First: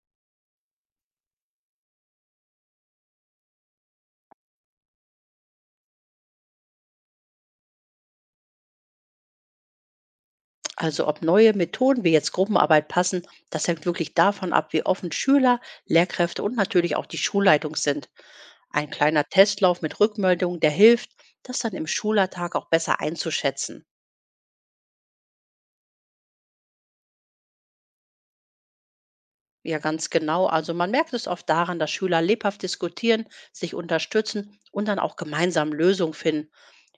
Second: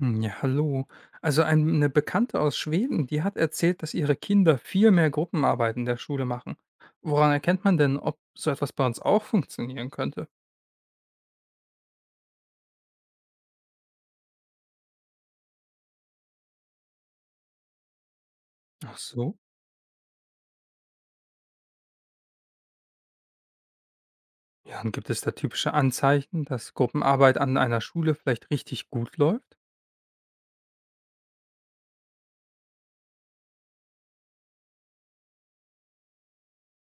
Hm, ja, hallo. Eine Bekannte aus Schweden, die hat erzählt, dass ihre Kinder viel mehr Gruppenarbeiten in der Schule machen. Woran erkennt man denn, ob so etwas bei uns auch funktionieren könnte? Also ob neue Methoden wie jetzt Gruppenarbeit passen, das hängt wirklich davon ab, wie offen Schüler, Lehrkräfte und natürlich auch die Schulleitung sind. Ein Ach kleiner so. Testlauf mit Rückmeldungen, der hilft, das dann im Schulalltag auch besser einzuschätzen. Ja, und gibt es da typische Anzeichen, dass Gruppenarbeit an einer Schule vielleicht richtig gut läuft? Ja, ganz genau. Also man merkt es oft daran, dass Schüler lebhaft diskutieren, sich unterstützen und dann auch gemeinsam Lösungen finden.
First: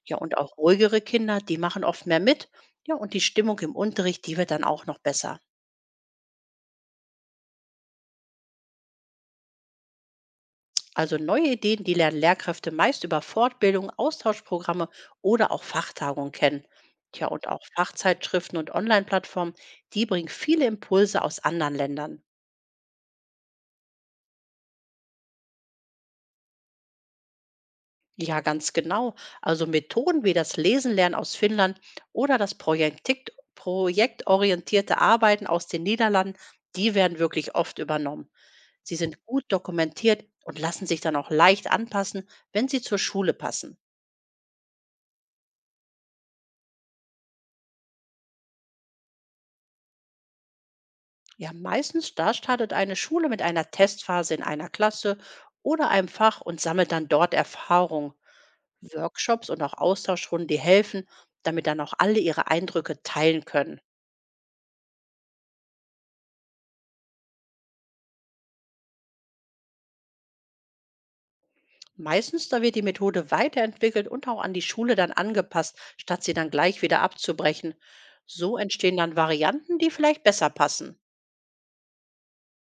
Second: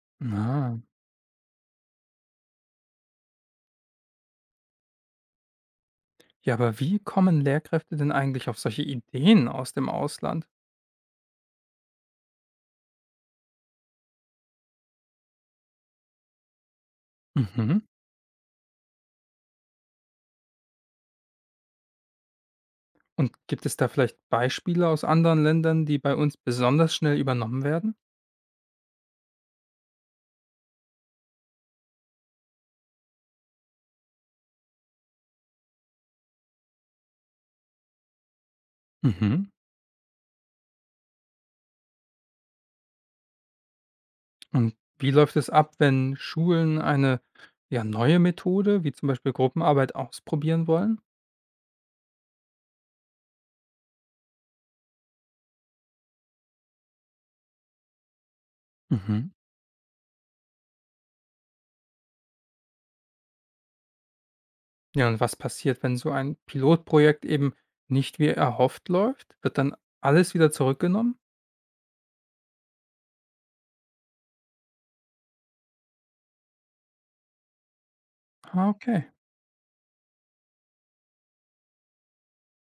Ja, und auch Na. ruhigere Kinder, die machen oft mehr mit. Ja, und die Stimmung im Unterricht, die wird dann auch noch besser. Ja, aber wie kommen Lehrkräfte denn eigentlich auf solche Ideen aus dem Ausland? Also neue Ideen, die lernen Lehrkräfte meist über Fortbildung, Austauschprogramme oder auch Fachtagungen kennen. Tja, und auch Mhm. Fachzeitschriften und Online-Plattformen, die bringen viele Impulse aus anderen Ländern. Und gibt es da vielleicht Beispiele aus anderen Ländern, die bei uns besonders schnell übernommen werden? Ja, ganz genau. Also Methoden wie das Lesenlernen aus Finnland oder das projektorientierte Arbeiten aus den Niederlanden, die werden wirklich oft übernommen. Sie sind Mhm. gut dokumentiert und lassen sich dann auch leicht anpassen, wenn sie zur Schule passen. Und wie läuft es ab, wenn Schulen eine, ja, neue Methode, wie zum Beispiel Gruppenarbeit, ausprobieren wollen? Ja, meistens da startet eine Schule mit einer Testphase in einer Klasse oder einem Fach und sammelt dann dort Erfahrung. Mhm. Workshops und auch Austauschrunden, die helfen, damit dann auch alle ihre Eindrücke teilen können. Ja, und was passiert, wenn so ein Pilotprojekt eben nicht wie erhofft läuft? Wird dann alles wieder zurückgenommen? Meistens da wird die Methode weiterentwickelt und auch an die Schule dann angepasst, statt sie dann gleich wieder abzubrechen. So Ah, entstehen okay. dann Varianten, die vielleicht besser passen.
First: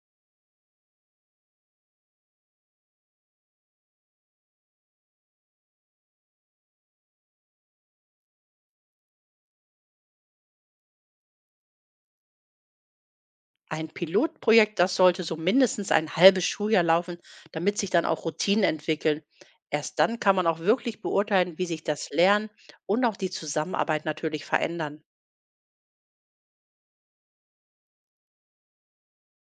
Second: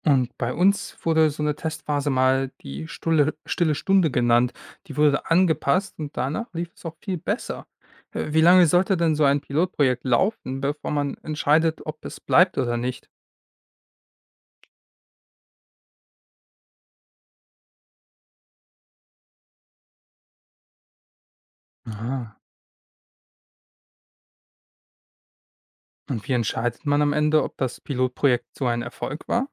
Und bei uns wurde so eine Testphase mal die stille Stunde genannt. Die wurde angepasst und danach lief es auch viel besser. Wie lange sollte denn so ein Pilotprojekt laufen, bevor man entscheidet, ob es bleibt oder nicht? Ein Pilotprojekt, das sollte so mindestens ein halbes Schuljahr laufen, damit sich dann auch Routinen entwickeln. Erst dann kann man auch wirklich beurteilen, wie sich das Lernen und auch die Zusammenarbeit natürlich verändern. Und wie entscheidet man am Ende, ob das Pilotprojekt so ein Erfolg war?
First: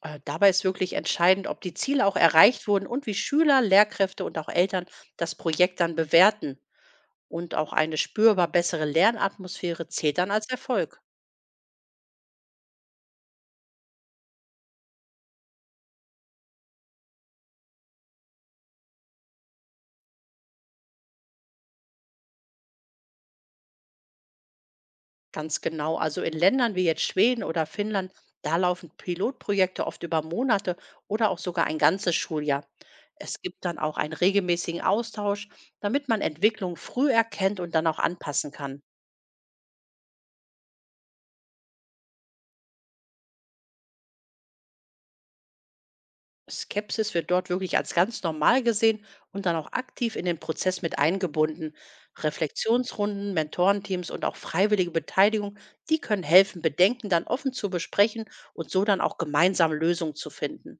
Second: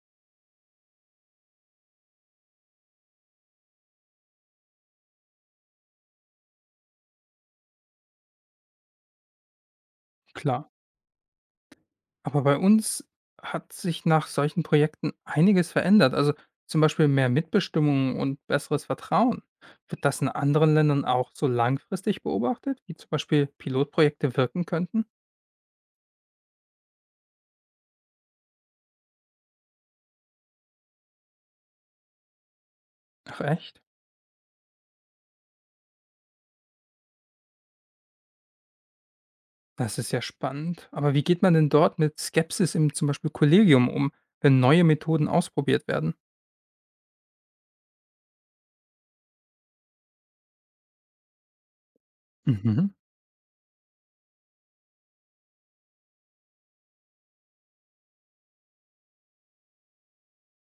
Dabei ist wirklich entscheidend, ob die Ziele auch erreicht wurden und wie Schüler, Lehrkräfte und auch Eltern das Projekt dann bewerten. Und auch eine spürbar bessere Lernatmosphäre zählt dann als Klar. Erfolg. Aber bei uns hat sich nach solchen Projekten einiges verändert. Also zum Beispiel mehr Mitbestimmung und besseres Vertrauen. Wird das in anderen Ländern auch so langfristig beobachtet, wie zum Beispiel Pilotprojekte wirken könnten? Ganz genau. Also in Ländern wie jetzt Schweden oder Finnland, da laufen Pilotprojekte oft über Monate oder auch sogar ein ganzes Schuljahr. Ach Es gibt dann echt? auch einen regelmäßigen Austausch, damit man Entwicklung früh erkennt und dann auch anpassen kann. Das ist ja spannend. Aber wie geht man denn dort mit Skepsis im zum Beispiel Kollegium um, wenn neue Methoden ausprobiert werden? Skepsis wird dort wirklich als ganz normal gesehen und dann auch aktiv in den Prozess mit eingebunden. Mhm. Reflexionsrunden, Mentorenteams und auch freiwillige Beteiligung, die können helfen, Bedenken dann offen zu besprechen und so dann auch gemeinsam Lösungen zu finden.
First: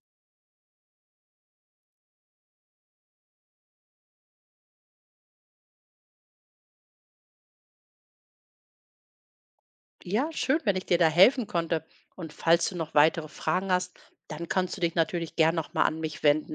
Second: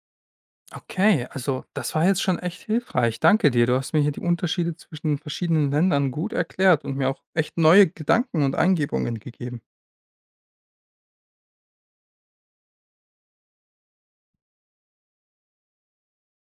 Okay, also das war jetzt schon echt hilfreich. Danke dir. Du hast mir hier die Unterschiede zwischen verschiedenen Ländern gut erklärt und mir auch echt neue Gedanken und Eingebungen gegeben. Ja, schön, wenn ich dir da helfen konnte. Und falls du noch weitere Fragen hast, dann kannst du dich natürlich gern nochmal an mich wenden.